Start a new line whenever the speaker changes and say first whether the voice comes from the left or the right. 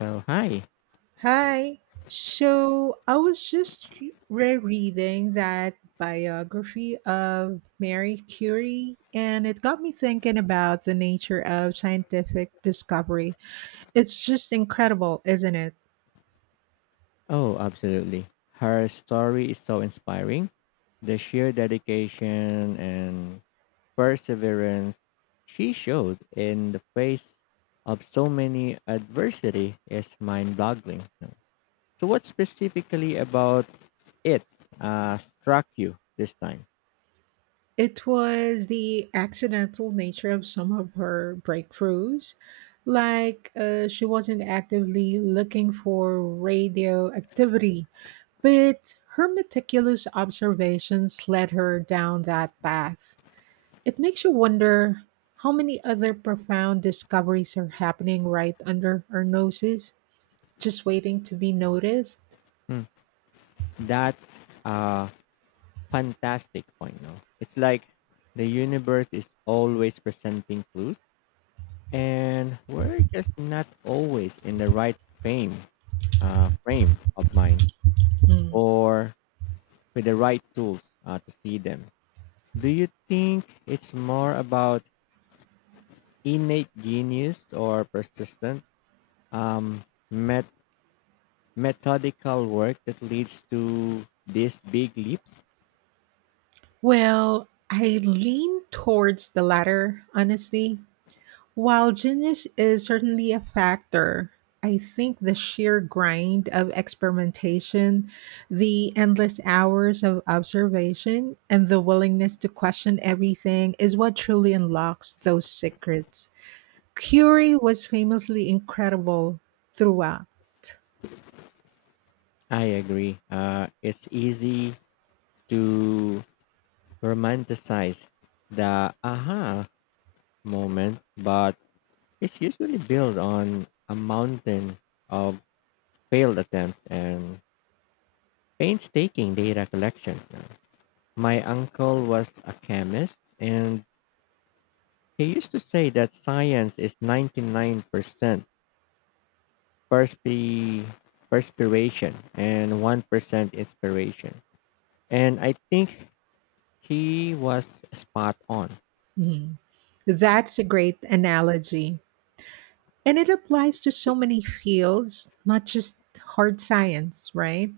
left: So, hi.
right: Hi. So I was just rereading that biography of Mary Curie, and it got me thinking about the nature of scientific discovery. It's just incredible, isn't it?
left: Oh, absolutely. Her story is so inspiring. The sheer dedication and perseverance she showed in the face of so many adversity is mind-boggling. So, what specifically about it struck you this time?
right: It was the accidental nature of some of her breakthroughs. Like she wasn't actively looking for radioactivity, but her meticulous observations led her down that path. It makes you wonder how many other profound discoveries are happening right under our noses, just waiting to be noticed.
left: Hmm. That's a fantastic point. No, it's like the universe is always presenting clues and we're just not always in the right frame frame of mind
right: Mm.
left: or with the right tools to see them. Do you think it's more about innate genius or persistent um, met- methodical work that leads to these big leaps?
right: Well, I lean towards the latter, honestly. While genius is certainly a factor, I think the sheer grind of experimentation, the endless hours of observation, and the willingness to question everything is what truly unlocks those secrets. Curie was famously incredible throughout.
left: I agree. It's easy to romanticize the aha moment, but it's usually built on a mountain of failed attempts and painstaking data collection. My uncle was a chemist, and he used to say that science is 99% perspi- perspiration and 1% inspiration. And I think he was spot on.
right: Mhm. That's a great analogy. And it applies to so many fields, not just hard science, right?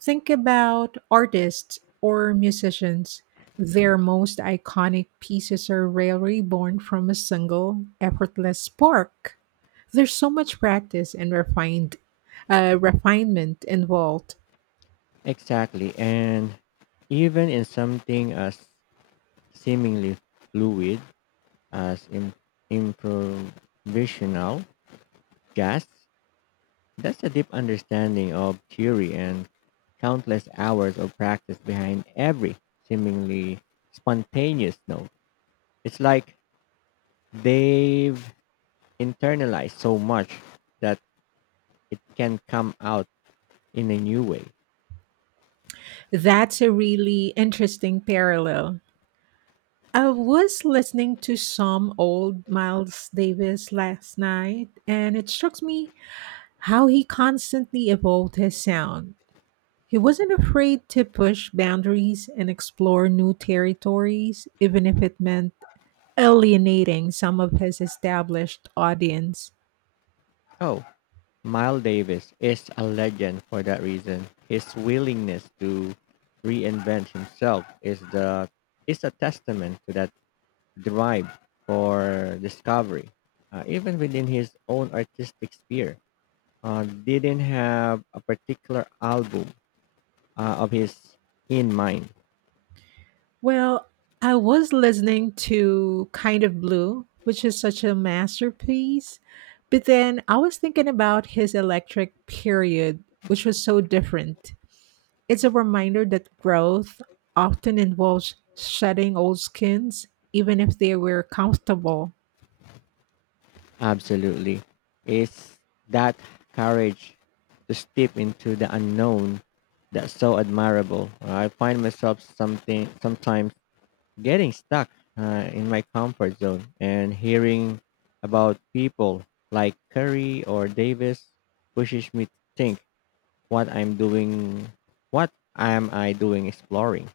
right: Think about artists or musicians. Their most iconic pieces are rarely born from a single effortless spark. There's so much practice and refined refinement involved.
left: Exactly. And even in something as seemingly fluid, as improvisational jazz. That's a deep understanding of theory and countless hours of practice behind every seemingly spontaneous note. It's like they've internalized so much that it can come out in a new way.
right: That's a really interesting parallel. I was listening to some old Miles Davis last night, and it struck me how he constantly evolved his sound. He wasn't afraid to push boundaries and explore new territories, even if it meant alienating some of his established audience.
left: Oh, Miles Davis is a legend for that reason. His willingness to reinvent himself is a testament to that drive for discovery, even within his own artistic sphere, didn't have a particular album of his in mind.
right: Well, I was listening to Kind of Blue, which is such a masterpiece, but then I was thinking about his electric period, which was so different. It's a reminder that growth often involves shedding old skins, even if they were comfortable.
left: Absolutely. It's that courage to step into the unknown that's so admirable. I find myself something sometimes getting stuck in my comfort zone and hearing about people like Curry or Davis pushes me to think what I'm doing, what am I doing exploring?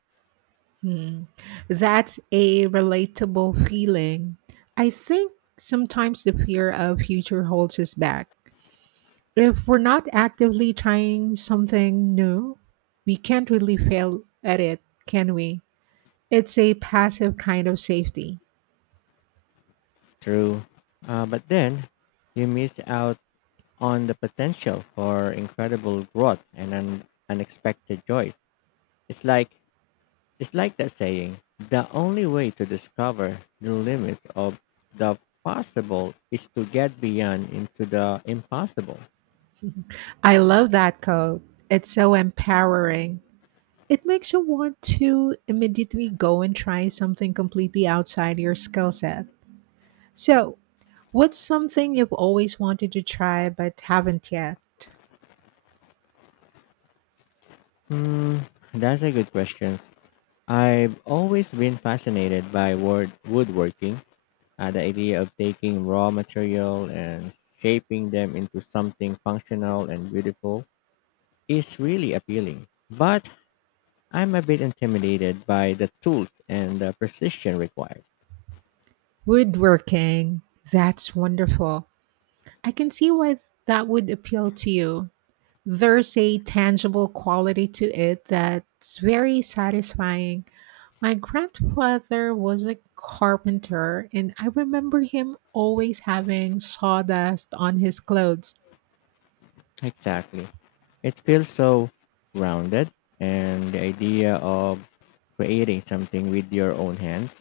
right: Hmm. That's a relatable feeling. I think sometimes the fear of future holds us back. If we're not actively trying something new, we can't really fail at it, can we? It's a passive kind of safety.
left: True. But then you miss out on the potential for incredible growth and unexpected joys. It's like it's like that saying, the only way to discover the limits of the possible is to get beyond into the impossible.
right: I love that quote. It's so empowering. It makes you want to immediately go and try something completely outside your skill set. So, what's something you've always wanted to try but haven't yet?
left: Hmm, that's a good question. I've always been fascinated by word woodworking. The idea of taking raw material and shaping them into something functional and beautiful is really appealing. But I'm a bit intimidated by the tools and the precision required.
right: Woodworking. That's wonderful. I can see why that would appeal to you. There's a tangible quality to it that's very satisfying. My grandfather was a carpenter, and I remember him always having sawdust on his clothes.
left: Exactly. It feels so rounded, and the idea of creating something with your own hands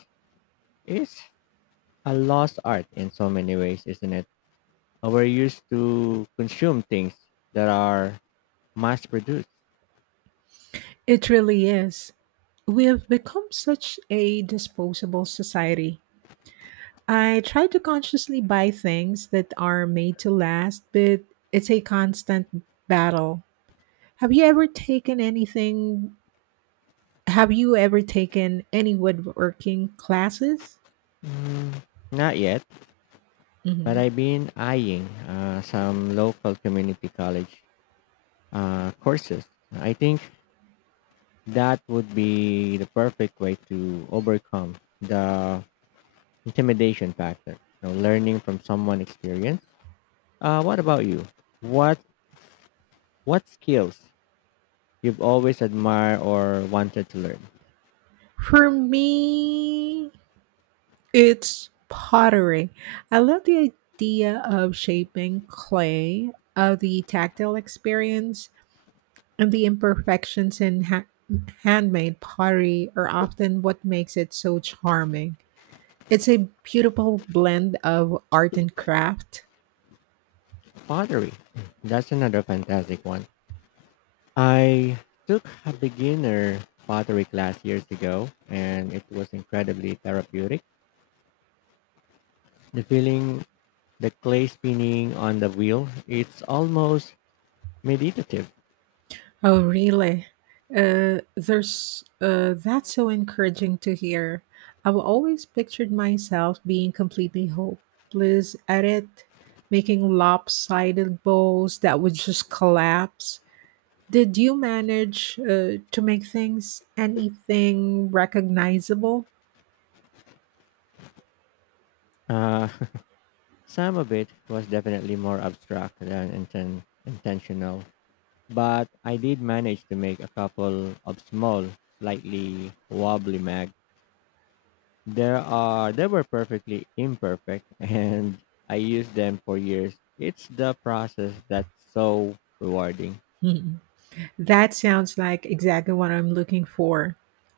left: is a lost art in so many ways, isn't it? We're used to consume things that are mass produced.
right: It really is. We have become such a disposable society. I try to consciously buy things that are made to last, but it's a constant battle. Have you ever taken anything? Have you ever taken any woodworking classes?
left: Mm, not yet. But
right: Mhm.
left: I've been eyeing some local community college courses. I think that would be the perfect way to overcome the intimidation factor. You know, learning from someone experienced. What about you? What what skills you've always admired or wanted to learn?
right: For me, it's pottery. I love the idea of shaping clay, of the tactile experience, and the imperfections in handmade pottery are often what makes it so charming. It's a beautiful blend of art and craft.
left: Pottery. That's another fantastic one. I took a beginner pottery class years ago, and it was incredibly therapeutic the feeling the clay spinning on the wheel. It's almost meditative.
right: Oh, really? There's That's so encouraging to hear. I've always pictured myself being completely hopeless at it, making lopsided bowls that would just collapse. Did you manage to make things anything recognizable?
left: Uh, some of it was definitely more abstract than intentional, but I did manage to make a couple of small, slightly wobbly mags. There are They were perfectly imperfect, and I used them for years. It's the process that's so rewarding.
right: That sounds like exactly what I'm looking for.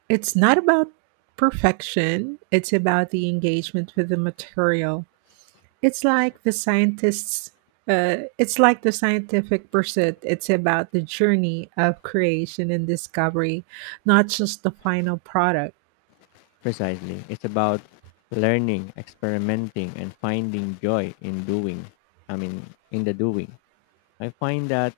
right: It's not about perfection, it's about the engagement with the material. It's like the scientists it's like the scientific pursuit. It's about the journey of creation and discovery, not just the final product.
left: Precisely. It's about learning, experimenting, and finding joy in doing. I mean, in the doing. I find that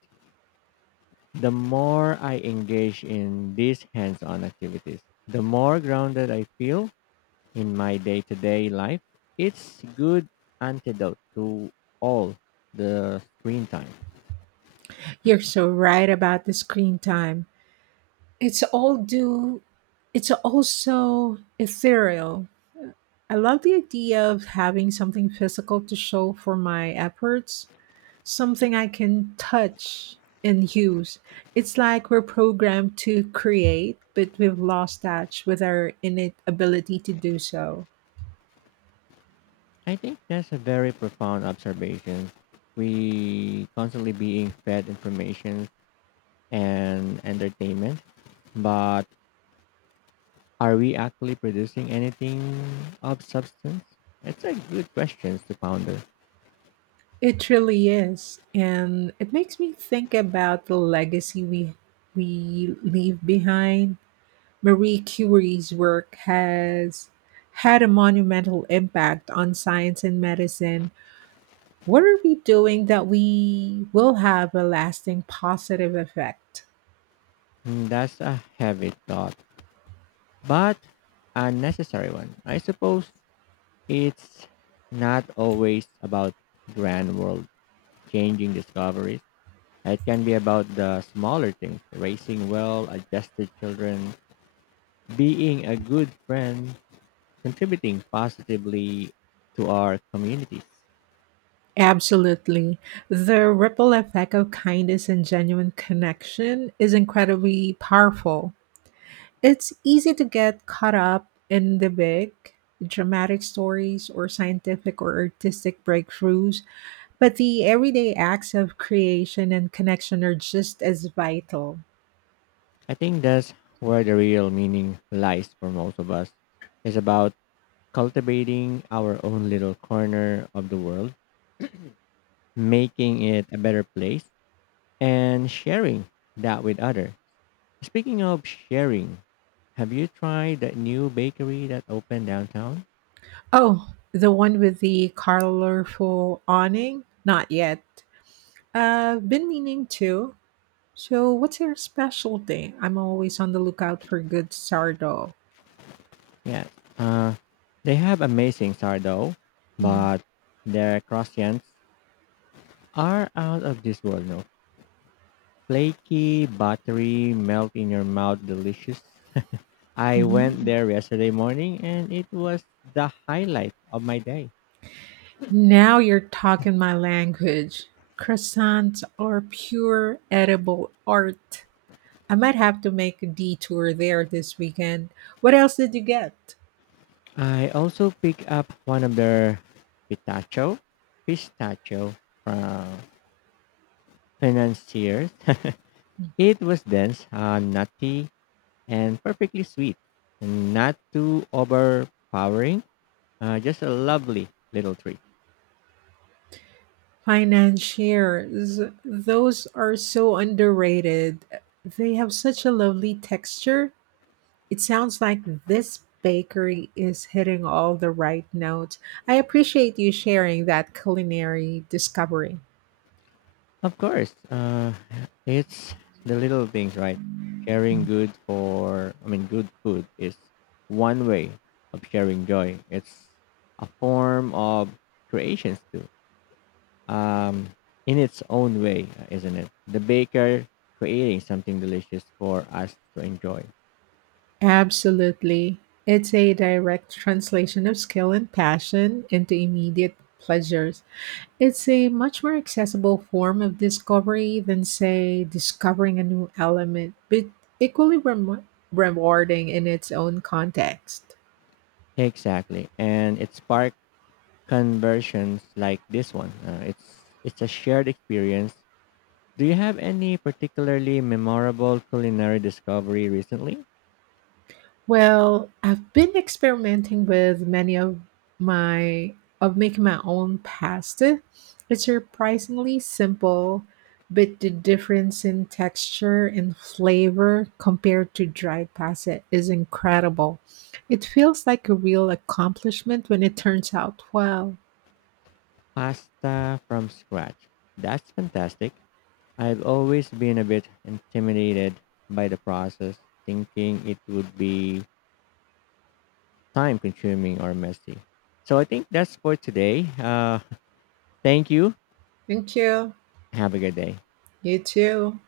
left: the more I engage in these hands on activities, the more grounded I feel in my day to day life. It's good antidote to all the screen time.
right: You're so right about the screen time. It's all do it's also ethereal. I love the idea of having something physical to show for my efforts, something I can touch and use. It's like we're programmed to create, but we've lost touch with our innate ability to do so.
left: I think that's a very profound observation. We constantly being fed information and entertainment, but are we actually producing anything of substance? It's a good question to ponder.
right: It really is, and it makes me think about the legacy we leave behind. Marie Curie's work has had a monumental impact on science and medicine. What are we doing that we will have a lasting positive effect?
left: Mm, that's a heavy thought, but a necessary one. I suppose it's not always about grand world changing discoveries. It can be about the smaller things, raising well adjusted children, being a good friend, contributing positively to our communities.
right: Absolutely. The ripple effect of kindness and genuine connection is incredibly powerful. It's easy to get caught up in the big, dramatic stories or scientific or artistic breakthroughs, but the everyday acts of creation and connection are just as vital.
left: I think that's where the real meaning lies for most of us. It's about cultivating our own little corner of the world, making it a better place, and sharing that with others. Speaking of sharing, have you tried that new bakery that opened downtown?
right: Oh, the one with the colorful awning? Not yet. Been meaning to. So, what's your specialty? I'm always on the lookout for good sourdough.
left: Yes. Uh, they have amazing sourdough, but their croissants are out of this world. No, flaky, buttery, melt in your mouth, delicious. I went
right: Mhm.
left: there yesterday morning and it was the highlight of my day.
right: Now you're talking my language. Croissants are pure edible art. I might have to make a detour there this weekend. What else did you get?
left: I also picked up one of their pistachio, pistachio from financiers. It was dense, nutty, and perfectly sweet. Not too overpowering, just a lovely little treat.
right: Financiers. Those are so underrated. They have such a lovely texture. It sounds like this bakery is hitting all the right notes. I appreciate you sharing that culinary discovery.
left: Of course. It's the little things, right? Sharing good for, I mean, good food is one way of sharing joy. It's a form of creations too, um, in its own way, isn't it? The baker creating something delicious for us to enjoy.
right: Absolutely. It's a direct translation of skill and passion into immediate pleasures. It's a much more accessible form of discovery than, say, discovering a new element, but equally rem- rewarding in its own context.
left: Exactly. And it sparked conversions like this one. It's a shared experience. Do you have any particularly memorable culinary discovery recently?
right: Well, I've been experimenting with many of my of making my own pasta. It's surprisingly simple, but the difference in texture and flavor compared to dried pasta is incredible. It feels like a real accomplishment when it turns out well.
left: Pasta from scratch. That's fantastic. I've always been a bit intimidated by the process, thinking it would be time consuming or messy. So I think that's for today. Thank you.
right: Thank you.
left: Have a good day.
right: You too.